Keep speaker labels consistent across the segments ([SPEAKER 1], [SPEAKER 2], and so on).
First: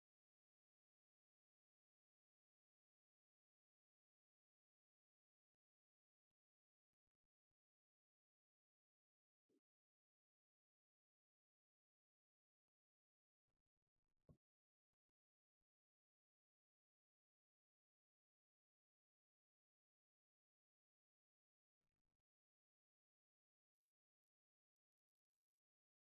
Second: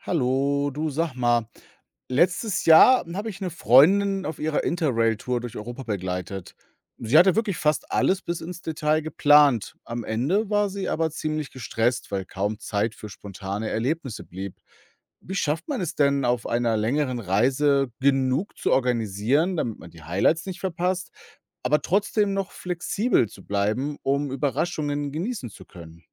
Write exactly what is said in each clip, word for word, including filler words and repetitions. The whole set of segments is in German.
[SPEAKER 1] Hallo, du, sag mal, letztes Jahr habe ich eine Freundin auf ihrer Interrail-Tour durch Europa begleitet. Sie hatte wirklich fast alles bis ins Detail geplant. Am Ende war sie aber ziemlich gestresst, weil kaum Zeit für spontane Erlebnisse blieb. Wie schafft man es denn, auf einer längeren Reise genug zu organisieren, damit man die Highlights nicht verpasst, aber trotzdem noch flexibel zu bleiben, um Überraschungen genießen zu können?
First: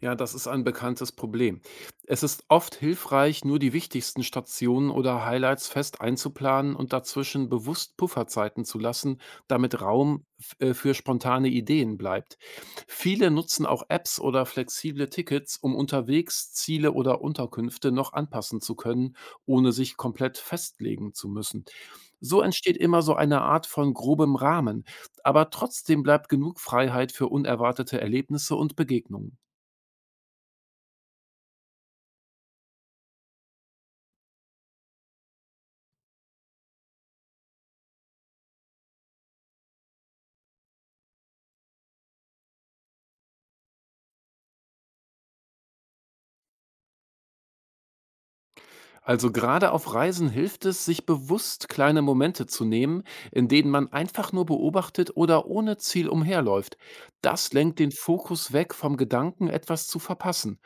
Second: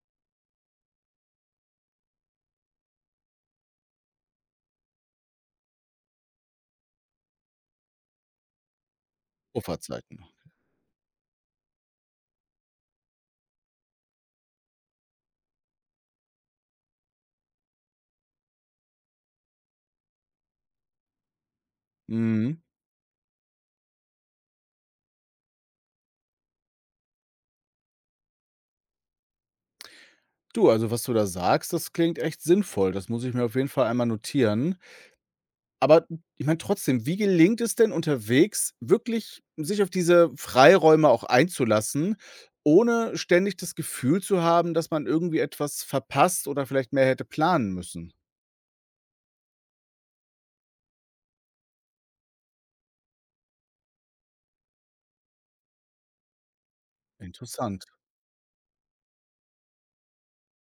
[SPEAKER 2] Ja, das ist ein bekanntes Problem. Es ist oft hilfreich, nur die wichtigsten Stationen oder Highlights fest einzuplanen und dazwischen bewusst Pufferzeiten zu lassen, damit
[SPEAKER 1] Pufferzeiten.
[SPEAKER 2] Raum f- äh, für spontane Ideen bleibt. Viele nutzen auch Apps oder flexible Tickets, um unterwegs Ziele oder Unterkünfte noch anpassen zu können, ohne sich komplett festlegen zu müssen. So entsteht immer so eine Art von grobem Rahmen, aber trotzdem bleibt genug Freiheit für unerwartete Erlebnisse und Begegnungen.
[SPEAKER 1] Du, also was du da sagst, das klingt echt sinnvoll. Das muss ich mir auf jeden Fall einmal notieren. Aber ich meine trotzdem, wie gelingt es denn unterwegs, wirklich sich auf diese Freiräume auch einzulassen, ohne ständig das Gefühl zu haben, dass man irgendwie etwas verpasst oder vielleicht mehr hätte planen müssen?
[SPEAKER 2] Also gerade auf Reisen hilft es, sich bewusst kleine Momente zu nehmen, in denen man einfach nur beobachtet oder ohne Ziel umherläuft. Das lenkt
[SPEAKER 1] Interessant.
[SPEAKER 2] den Fokus weg vom Gedanken, etwas zu verpassen.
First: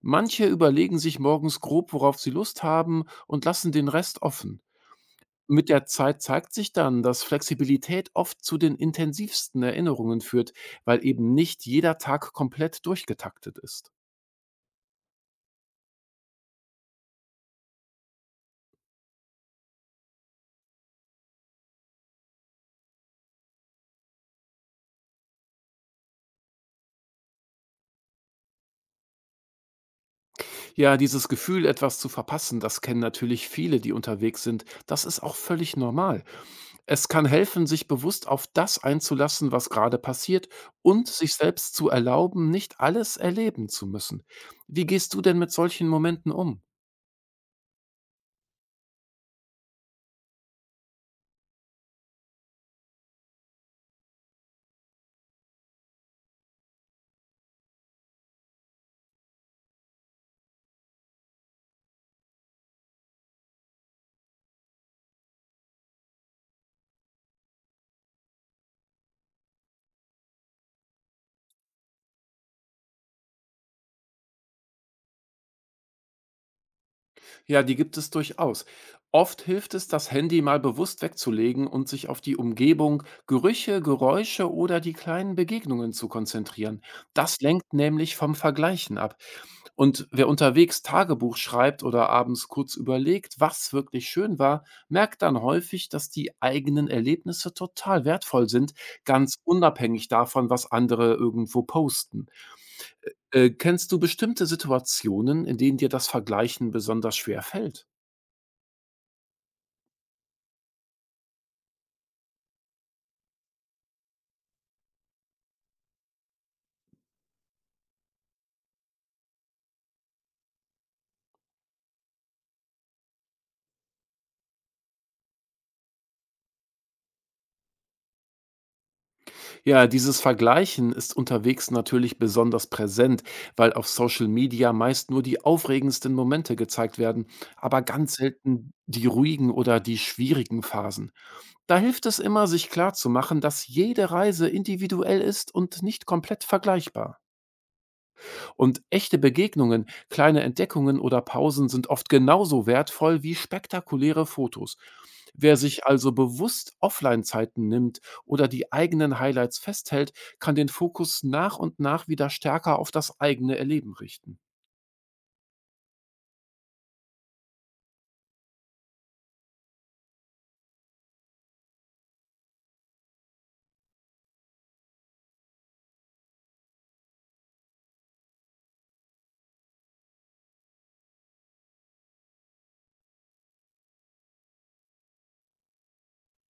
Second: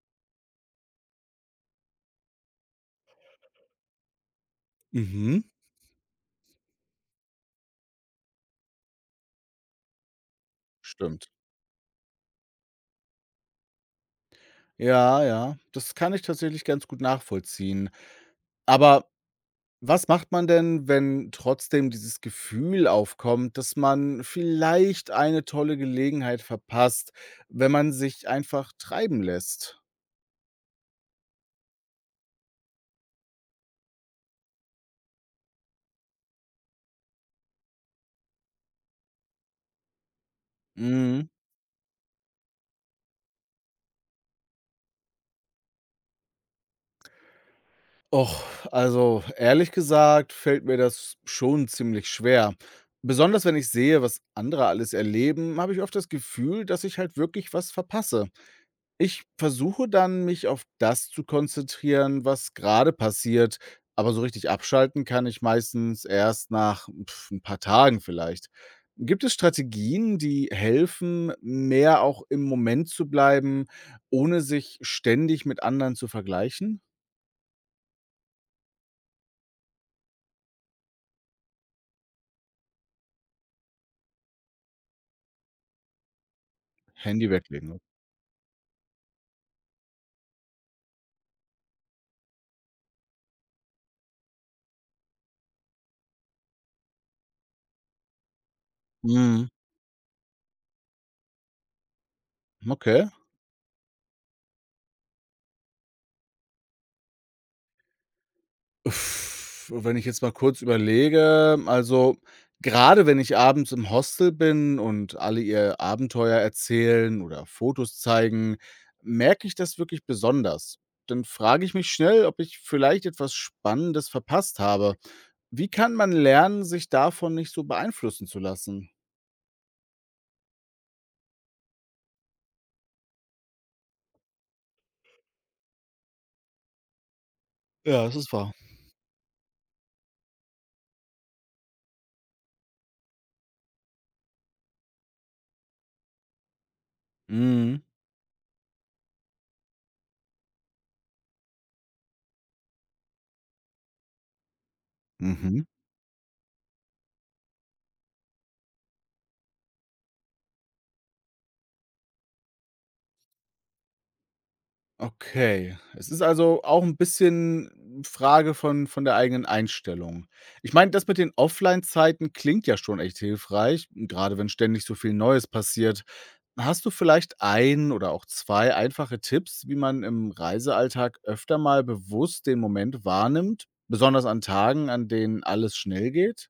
[SPEAKER 2] Manche überlegen sich morgens grob, worauf sie Lust haben und lassen den Rest offen.
[SPEAKER 1] Mhm.
[SPEAKER 2] Mit der Zeit zeigt sich dann, dass Flexibilität oft zu den intensivsten Erinnerungen führt, weil
[SPEAKER 1] Stimmt.
[SPEAKER 2] eben nicht jeder Tag komplett durchgetaktet ist.
[SPEAKER 1] Ja, ja, das kann ich tatsächlich ganz gut nachvollziehen. Aber was macht man denn, wenn trotzdem dieses Gefühl aufkommt, dass man vielleicht eine tolle Gelegenheit verpasst, wenn man sich einfach treiben lässt?
[SPEAKER 2] Ja, dieses Gefühl, etwas zu verpassen, das kennen natürlich viele, die unterwegs sind. Das ist auch völlig normal. Es kann helfen, sich bewusst auf das einzulassen, was gerade passiert und
[SPEAKER 1] Mhm.
[SPEAKER 2] sich selbst zu erlauben, nicht alles erleben zu müssen. Wie gehst du denn mit solchen Momenten um?
[SPEAKER 1] Och, also ehrlich gesagt fällt mir das schon ziemlich schwer. Besonders wenn ich sehe, was andere alles erleben, habe ich oft das Gefühl, dass ich halt wirklich was verpasse. Ich versuche dann, mich auf das zu konzentrieren, was gerade passiert, aber so richtig abschalten kann ich meistens erst nach, pf, 'n paar Tagen vielleicht. Gibt es Strategien, die helfen, mehr auch im Moment zu bleiben, ohne sich ständig mit anderen zu vergleichen?
[SPEAKER 2] Ja, die gibt es durchaus. Oft hilft es, das Handy mal bewusst wegzulegen und sich auf die Umgebung, Gerüche, Geräusche oder die kleinen Begegnungen zu konzentrieren.
[SPEAKER 1] Handy
[SPEAKER 2] Das lenkt
[SPEAKER 1] weglegen.
[SPEAKER 2] nämlich vom Vergleichen ab. Und wer unterwegs Tagebuch schreibt oder abends kurz überlegt, was wirklich schön war, merkt dann häufig, dass die eigenen Erlebnisse total wertvoll sind, ganz
[SPEAKER 1] Mhm,
[SPEAKER 2] unabhängig davon, was andere irgendwo posten.
[SPEAKER 1] okay.
[SPEAKER 2] Äh, kennst du bestimmte Situationen, in denen dir das Vergleichen besonders schwer fällt?
[SPEAKER 1] Uff, wenn ich jetzt mal kurz überlege, also, gerade wenn ich abends im Hostel bin und alle ihr Abenteuer erzählen oder Fotos zeigen, merke ich das wirklich besonders. Dann frage ich mich schnell, ob ich vielleicht etwas Spannendes verpasst habe. Wie kann man lernen, sich davon nicht so beeinflussen zu lassen?
[SPEAKER 2] Ja, dieses Vergleichen ist unterwegs natürlich besonders präsent, weil auf Social Media meist nur die aufregendsten Momente gezeigt werden, aber
[SPEAKER 1] Ja,
[SPEAKER 2] ganz
[SPEAKER 1] das ist wahr.
[SPEAKER 2] selten die ruhigen oder die schwierigen Phasen. Da hilft es immer, sich klarzumachen, dass jede Reise individuell ist und nicht komplett vergleichbar.
[SPEAKER 1] Mhm.
[SPEAKER 2] Und echte Begegnungen, kleine Entdeckungen oder Pausen sind oft genauso wertvoll wie spektakuläre Fotos. Wer
[SPEAKER 1] Mhm.
[SPEAKER 2] sich also bewusst Offline-Zeiten nimmt oder die eigenen Highlights festhält, kann den Fokus nach und nach wieder stärker auf das eigene Erleben richten.
[SPEAKER 1] Okay. Es ist also auch ein bisschen Frage von von der eigenen Einstellung. Ich meine, das mit den Offline-Zeiten klingt ja schon echt hilfreich, gerade wenn ständig so viel Neues passiert. Hast du vielleicht ein oder auch zwei einfache Tipps, wie man im Reisealltag öfter mal bewusst den Moment wahrnimmt, besonders an Tagen, an denen alles schnell geht?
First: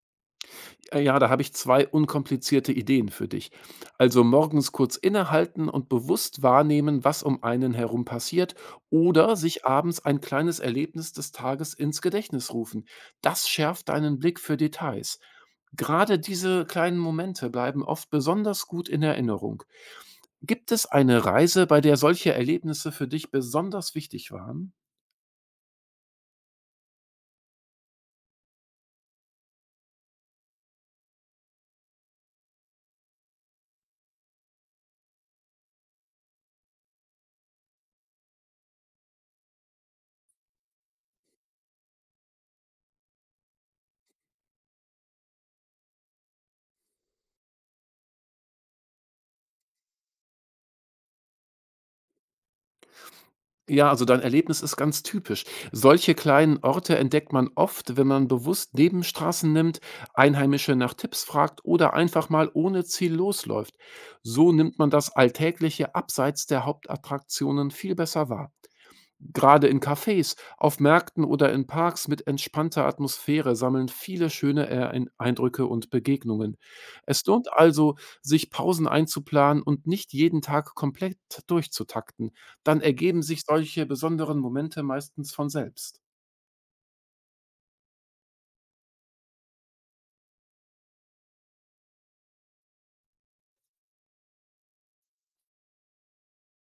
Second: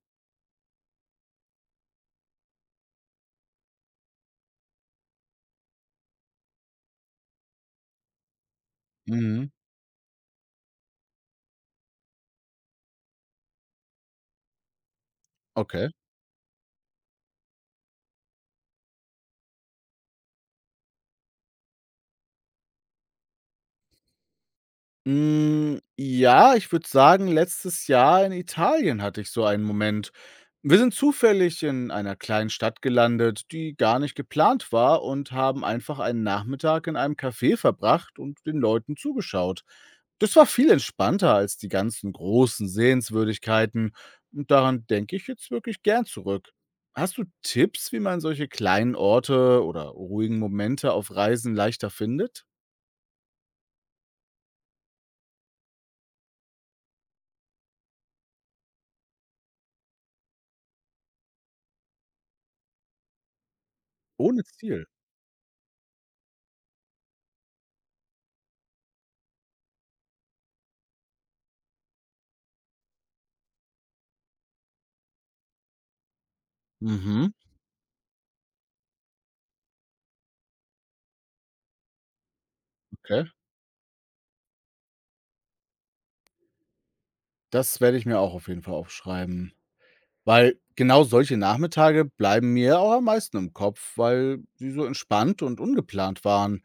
[SPEAKER 2] Äh, ja, da habe ich zwei unkomplizierte Ideen für dich. Also morgens kurz innehalten und bewusst wahrnehmen, was um einen herum passiert oder
[SPEAKER 1] Mhm.
[SPEAKER 2] sich abends ein kleines Erlebnis des Tages ins Gedächtnis rufen. Das schärft deinen Blick für Details.
[SPEAKER 1] Okay.
[SPEAKER 2] Gerade diese kleinen Momente bleiben oft besonders gut in Erinnerung. Gibt es eine Reise, bei der solche Erlebnisse für dich besonders wichtig waren?
[SPEAKER 1] Hm, ja, ich würde sagen, letztes Jahr in Italien hatte ich so einen Moment. Wir sind zufällig in einer kleinen Stadt gelandet, die gar nicht geplant war und haben einfach einen Nachmittag in einem Café verbracht und den Leuten zugeschaut. Das war viel entspannter als die ganzen großen Sehenswürdigkeiten und daran denke ich jetzt wirklich gern zurück. Hast du Tipps, wie man solche kleinen Orte oder ruhigen Momente auf Reisen leichter findet?
[SPEAKER 2] Ja, also dein Erlebnis ist ganz typisch. Solche kleinen Orte entdeckt man oft, wenn man bewusst Nebenstraßen nimmt, Einheimische nach Tipps fragt oder einfach mal ohne Ziel losläuft.
[SPEAKER 1] Ohne
[SPEAKER 2] So nimmt
[SPEAKER 1] Ziel.
[SPEAKER 2] man das Alltägliche abseits der Hauptattraktionen viel besser wahr. Gerade in Cafés, auf Märkten oder in Parks mit entspannter Atmosphäre sammeln viele schöne Erein- Eindrücke und Begegnungen. Es
[SPEAKER 1] Mhm,
[SPEAKER 2] lohnt also, sich Pausen einzuplanen und nicht jeden Tag komplett durchzutakten. Dann ergeben
[SPEAKER 1] okay.
[SPEAKER 2] sich solche besonderen Momente meistens von selbst.
[SPEAKER 1] Das werde ich mir auch auf jeden Fall aufschreiben. Weil genau solche Nachmittage bleiben mir ja auch am meisten im Kopf, weil sie so entspannt und ungeplant waren.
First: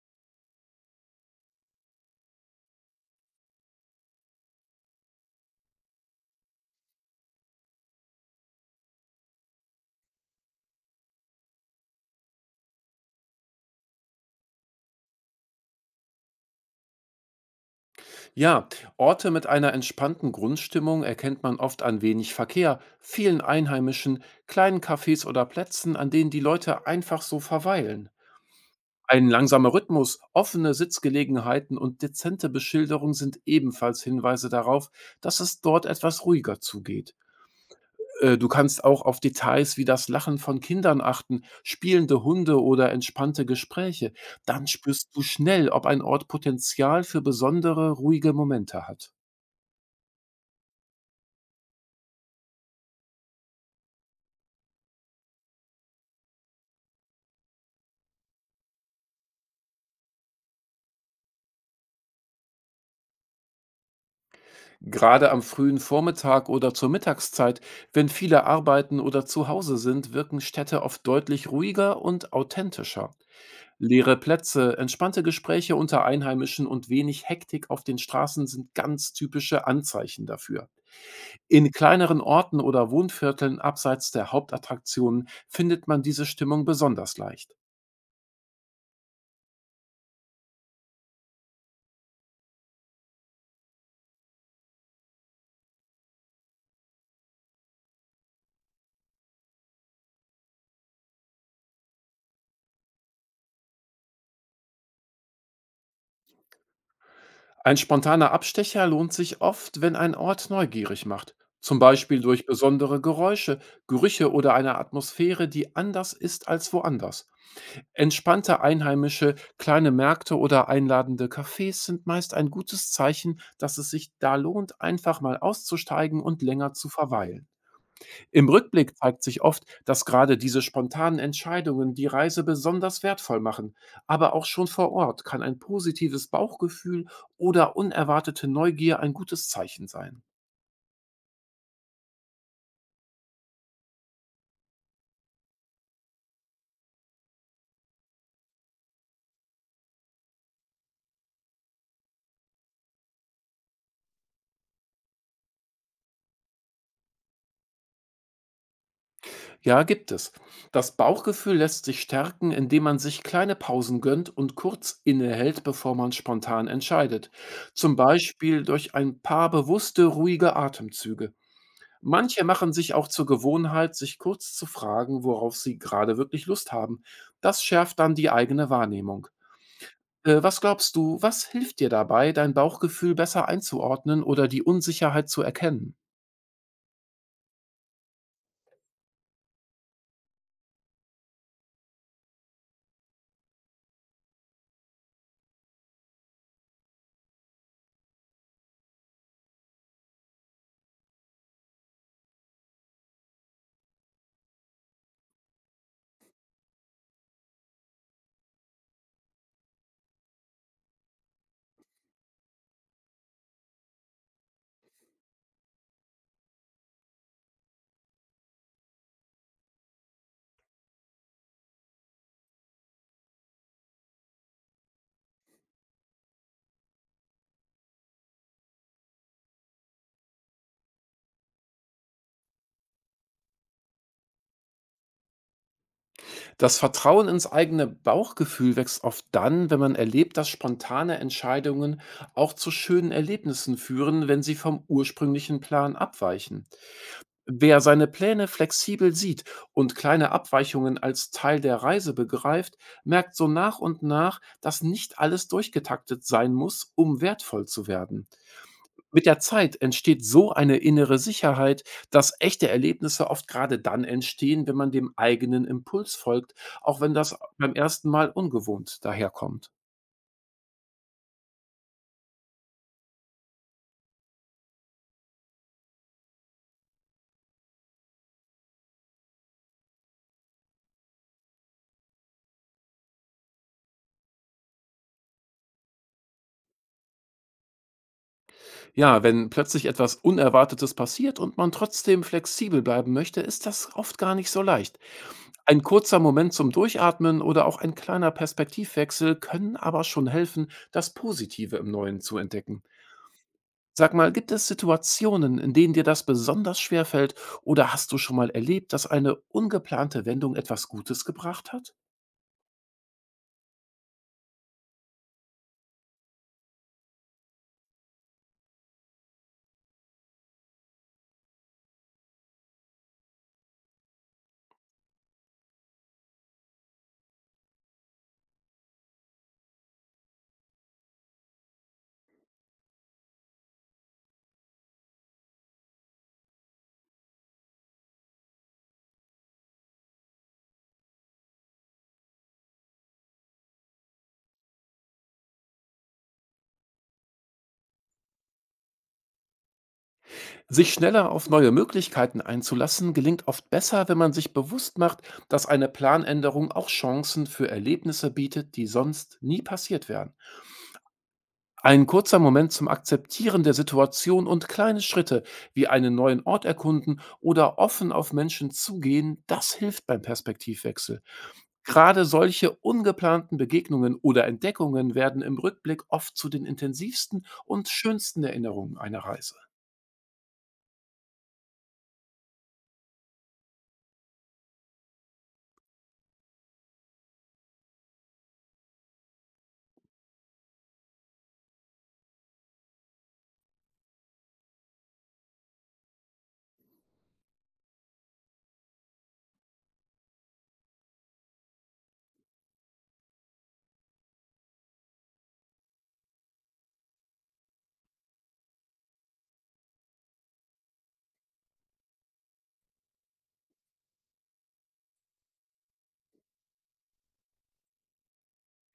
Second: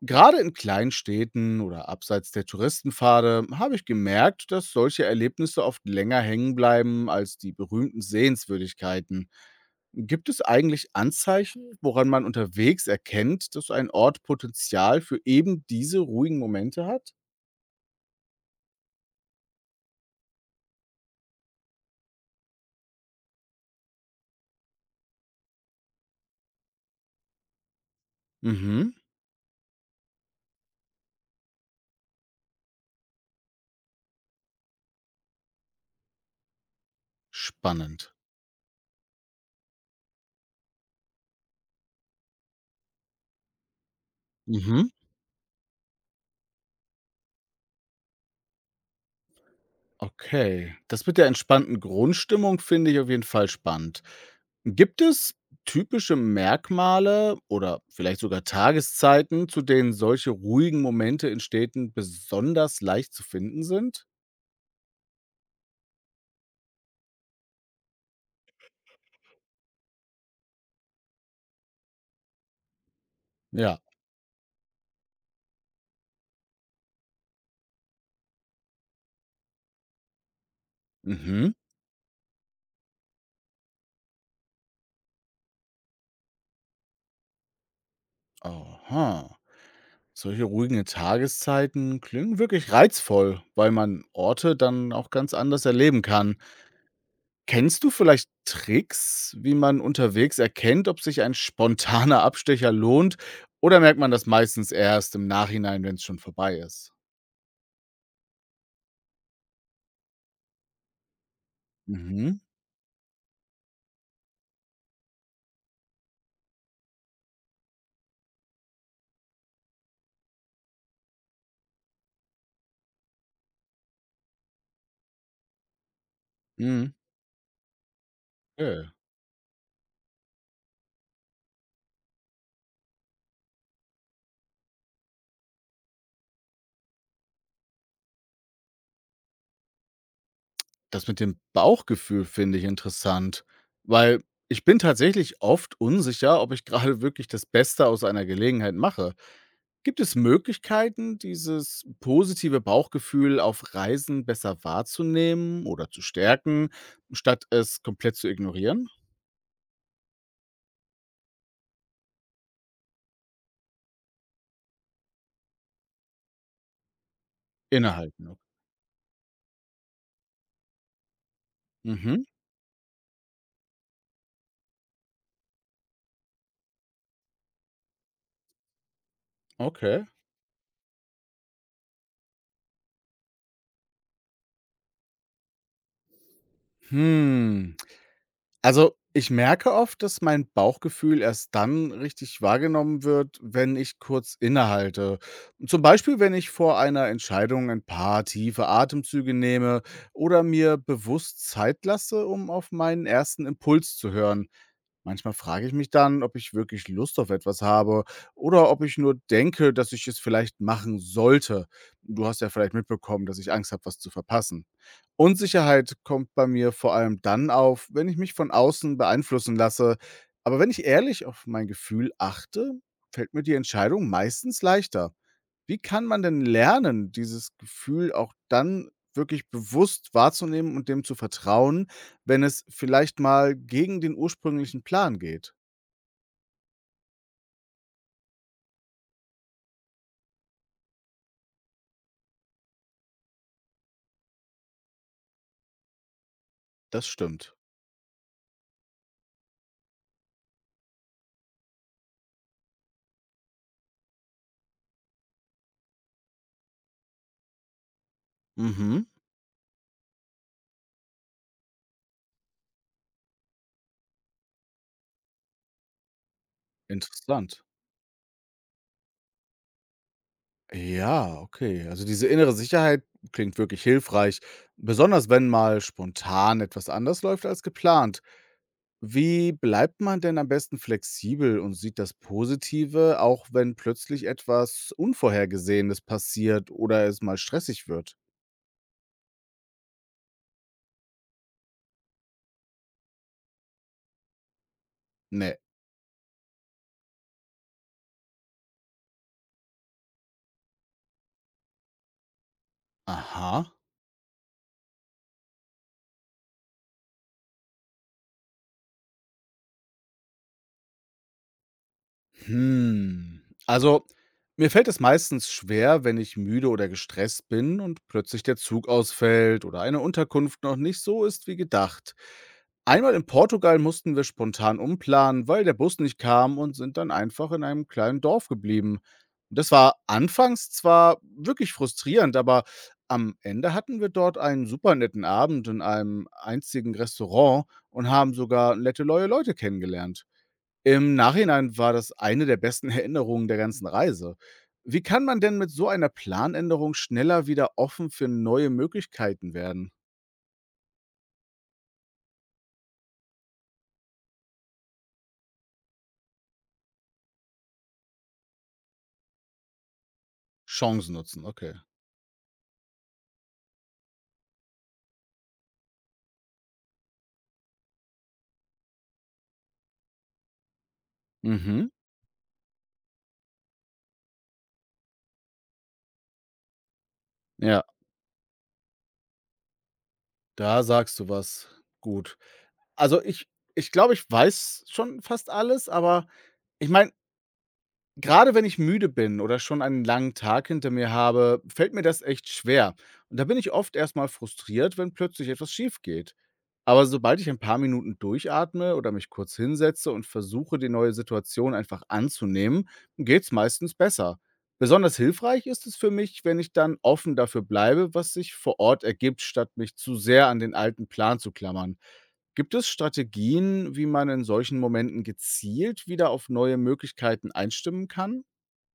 [SPEAKER 1] Gerade in kleinen Städten oder abseits der Touristenpfade habe ich gemerkt, dass solche Erlebnisse oft länger hängen bleiben als die berühmten Sehenswürdigkeiten. Gibt es eigentlich Anzeichen, woran man unterwegs erkennt, dass ein Ort Potenzial für eben diese ruhigen Momente hat?
[SPEAKER 2] Ja, Orte mit einer entspannten Grundstimmung erkennt man oft an wenig Verkehr, vielen Einheimischen, kleinen Cafés oder Plätzen, an denen die Leute einfach so verweilen.
[SPEAKER 1] Mhm.
[SPEAKER 2] Ein langsamer Rhythmus, offene Sitzgelegenheiten und dezente Beschilderung sind ebenfalls Hinweise darauf, dass es dort etwas ruhiger zugeht.
[SPEAKER 1] Spannend.
[SPEAKER 2] Äh, du kannst auch auf Details wie das Lachen von Kindern achten, spielende Hunde oder entspannte Gespräche. Dann
[SPEAKER 1] Mhm.
[SPEAKER 2] spürst du schnell, ob ein Ort Potenzial für besondere, ruhige Momente hat.
[SPEAKER 1] Okay. Das mit der entspannten Grundstimmung finde ich auf jeden Fall spannend. Gibt es typische Merkmale oder vielleicht sogar Tageszeiten, zu denen solche ruhigen Momente in Städten besonders leicht zu finden sind?
[SPEAKER 2] Gerade am frühen Vormittag oder zur Mittagszeit, wenn viele arbeiten oder zu Hause sind, wirken Städte oft deutlich ruhiger und authentischer.
[SPEAKER 1] Ja.
[SPEAKER 2] Leere Plätze, entspannte Gespräche unter Einheimischen und wenig Hektik auf den Straßen sind ganz typische Anzeichen dafür.
[SPEAKER 1] Mhm.
[SPEAKER 2] In kleineren Orten oder Wohnvierteln abseits der Hauptattraktionen findet man diese Stimmung besonders leicht.
[SPEAKER 1] Aha. Solche ruhigen Tageszeiten klingen wirklich reizvoll, weil man Orte dann auch ganz anders erleben kann. Kennst du vielleicht Tricks, wie man unterwegs erkennt, ob sich ein spontaner Abstecher lohnt, oder merkt man das meistens erst im Nachhinein, wenn es schon vorbei ist?
[SPEAKER 2] Ein spontaner Abstecher lohnt sich oft, wenn ein Ort neugierig macht, zum Beispiel
[SPEAKER 1] Mhm,
[SPEAKER 2] durch besondere Geräusche, Gerüche oder eine Atmosphäre, die anders ist als woanders. Entspannte einheimische kleine Märkte oder einladende Cafés sind meist ein gutes Zeichen, dass es sich da lohnt, einfach mal auszusteigen und länger zu
[SPEAKER 1] mhm.
[SPEAKER 2] verweilen. Im
[SPEAKER 1] Okay.
[SPEAKER 2] Rückblick zeigt sich oft, dass gerade diese spontanen Entscheidungen die Reise besonders wertvoll machen. Aber auch schon vor Ort kann ein positives Bauchgefühl oder unerwartete Neugier ein gutes Zeichen sein.
[SPEAKER 1] Das mit dem Bauchgefühl finde ich interessant, weil ich bin tatsächlich oft unsicher, ob ich gerade wirklich das Beste aus einer Gelegenheit mache. Gibt es Möglichkeiten, dieses positive Bauchgefühl auf Reisen besser wahrzunehmen oder zu stärken, statt es komplett zu ignorieren?
[SPEAKER 2] Ja, gibt es. Das Bauchgefühl lässt sich stärken, indem man sich kleine Pausen gönnt und kurz innehält, bevor man spontan entscheidet. Zum
[SPEAKER 1] Innehalten, ok.
[SPEAKER 2] Beispiel durch ein paar bewusste, ruhige Atemzüge.
[SPEAKER 1] Mhm,
[SPEAKER 2] Manche machen sich auch zur Gewohnheit, sich kurz zu fragen, worauf sie gerade wirklich Lust haben. Das schärft dann die eigene Wahrnehmung.
[SPEAKER 1] okay.
[SPEAKER 2] Äh, was glaubst du, was hilft dir dabei, dein Bauchgefühl besser einzuordnen oder die Unsicherheit zu erkennen?
[SPEAKER 1] Hm, also, ich merke oft, dass mein Bauchgefühl erst dann richtig wahrgenommen wird, wenn ich kurz innehalte. Zum Beispiel, wenn ich vor einer Entscheidung ein paar tiefe Atemzüge nehme oder mir bewusst Zeit lasse, um auf meinen ersten Impuls zu hören. Manchmal frage ich mich dann, ob ich wirklich Lust auf etwas habe oder ob ich nur denke, dass ich es vielleicht machen sollte. Du hast ja vielleicht mitbekommen, dass ich Angst habe, was zu verpassen. Unsicherheit kommt bei mir vor allem dann auf, wenn ich mich von außen beeinflussen lasse. Aber wenn ich ehrlich auf mein Gefühl achte, fällt mir die Entscheidung meistens leichter. Wie kann man denn lernen, dieses Gefühl auch dann wirklich bewusst wahrzunehmen und dem zu vertrauen, wenn es vielleicht mal gegen den ursprünglichen Plan geht?
[SPEAKER 2] Das Vertrauen ins eigene Bauchgefühl wächst oft dann, wenn man erlebt, dass spontane Entscheidungen auch zu schönen Erlebnissen führen, wenn sie vom ursprünglichen Plan abweichen.
[SPEAKER 1] Das stimmt.
[SPEAKER 2] Wer seine Pläne flexibel sieht und kleine Abweichungen als Teil der Reise begreift, merkt so nach und nach, dass nicht alles durchgetaktet sein muss, um wertvoll zu werden.
[SPEAKER 1] Mhm,
[SPEAKER 2] Mit der Zeit entsteht so eine innere Sicherheit, dass echte Erlebnisse oft gerade dann entstehen, wenn man dem eigenen Impuls folgt, auch wenn das
[SPEAKER 1] interessant.
[SPEAKER 2] beim ersten Mal ungewohnt daherkommt.
[SPEAKER 1] Ja, okay. Also, diese innere Sicherheit klingt wirklich hilfreich, besonders wenn mal spontan etwas anders läuft als geplant. Wie bleibt man denn am besten flexibel und sieht das Positive, auch wenn plötzlich etwas Unvorhergesehenes passiert oder es mal stressig wird?
[SPEAKER 2] Ja, wenn plötzlich etwas Unerwartetes passiert und man trotzdem flexibel bleiben möchte, ist das oft gar nicht so leicht.
[SPEAKER 1] Ne.
[SPEAKER 2] Ein kurzer Moment zum Durchatmen oder auch ein kleiner Perspektivwechsel können aber schon helfen, das Positive im Neuen zu entdecken.
[SPEAKER 1] Aha.
[SPEAKER 2] Sag mal, gibt es Situationen, in denen dir das besonders schwer fällt oder hast du schon mal erlebt, dass eine ungeplante Wendung etwas Gutes gebracht hat?
[SPEAKER 1] Hm. Also, mir fällt es meistens schwer, wenn ich müde oder gestresst bin und plötzlich der Zug ausfällt oder eine Unterkunft noch nicht so ist wie gedacht. Einmal in Portugal mussten wir spontan umplanen, weil der Bus nicht kam und sind dann einfach in einem kleinen Dorf geblieben. Das war anfangs zwar wirklich frustrierend, aber am Ende hatten wir dort einen super netten Abend in einem einzigen Restaurant und haben sogar nette neue Leute kennengelernt. Im Nachhinein war das eine der besten Erinnerungen der ganzen Reise. Wie kann man denn mit so einer Planänderung schneller wieder offen für neue Möglichkeiten werden?
[SPEAKER 2] Sich schneller auf neue Möglichkeiten einzulassen, gelingt oft besser, wenn man sich bewusst macht, dass eine Planänderung auch Chancen für Erlebnisse bietet, die sonst nie passiert wären.
[SPEAKER 1] Chancen nutzen, okay.
[SPEAKER 2] Ein kurzer Moment zum Akzeptieren der Situation und kleine Schritte wie einen neuen Ort erkunden oder offen auf Menschen zugehen, das hilft beim Perspektivwechsel.
[SPEAKER 1] Mhm.
[SPEAKER 2] Gerade solche ungeplanten Begegnungen oder Entdeckungen werden im Rückblick oft zu den intensivsten
[SPEAKER 1] Ja,
[SPEAKER 2] und schönsten Erinnerungen einer Reise.
[SPEAKER 1] da sagst du was. Gut. Also, ich ich glaube, ich weiß schon fast alles, aber ich meine, gerade wenn ich müde bin oder schon einen langen Tag hinter mir habe, fällt mir das echt schwer. Und da bin ich oft erstmal frustriert, wenn plötzlich etwas schief geht. Aber sobald ich ein paar Minuten durchatme oder mich kurz hinsetze und versuche, die neue Situation einfach anzunehmen, geht's meistens besser. Besonders hilfreich ist es für mich, wenn ich dann offen dafür bleibe, was sich vor Ort ergibt, statt mich zu sehr an den alten Plan zu klammern. Gibt es Strategien, wie man in solchen Momenten gezielt wieder auf neue Möglichkeiten einstimmen kann?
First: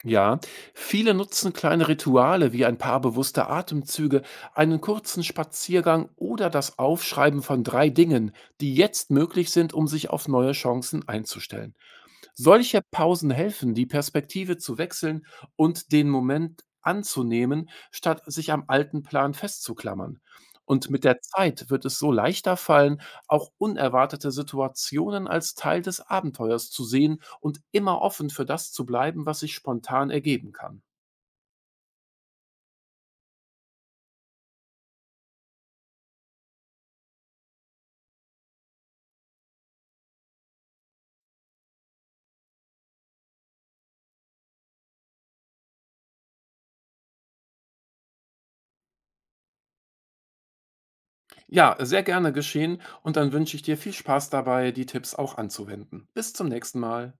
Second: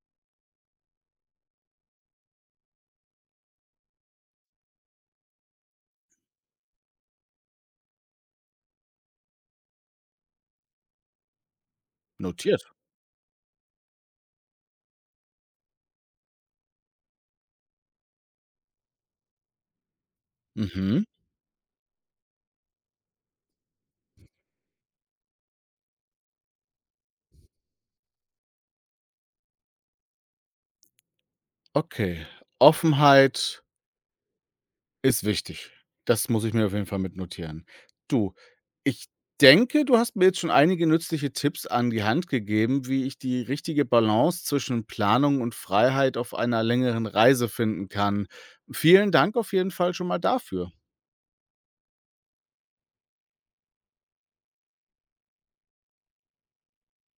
[SPEAKER 2] Ja, viele nutzen kleine Rituale wie ein paar bewusste Atemzüge, einen kurzen Spaziergang oder das Aufschreiben von drei Dingen, die jetzt möglich sind, um sich auf neue Chancen einzustellen.
[SPEAKER 1] Notiert.
[SPEAKER 2] Solche Pausen helfen, die Perspektive zu wechseln und den Moment anzunehmen, statt sich am alten Plan festzuklammern. Und mit
[SPEAKER 1] Mhm.
[SPEAKER 2] der Zeit wird es so leichter fallen, auch unerwartete Situationen als Teil des Abenteuers zu sehen und immer offen für das zu bleiben, was sich spontan ergeben kann.
[SPEAKER 1] Okay. Offenheit ist wichtig. Das muss ich mir auf jeden Fall mitnotieren. Du, ich denke, du hast mir jetzt schon einige nützliche Tipps an die Hand gegeben, wie ich die richtige Balance zwischen Planung und Freiheit auf einer längeren Reise finden kann. Vielen Dank auf jeden Fall schon mal dafür.
[SPEAKER 2] Ja, sehr gerne geschehen und dann wünsche ich dir viel Spaß dabei, die Tipps auch anzuwenden. Bis zum nächsten Mal.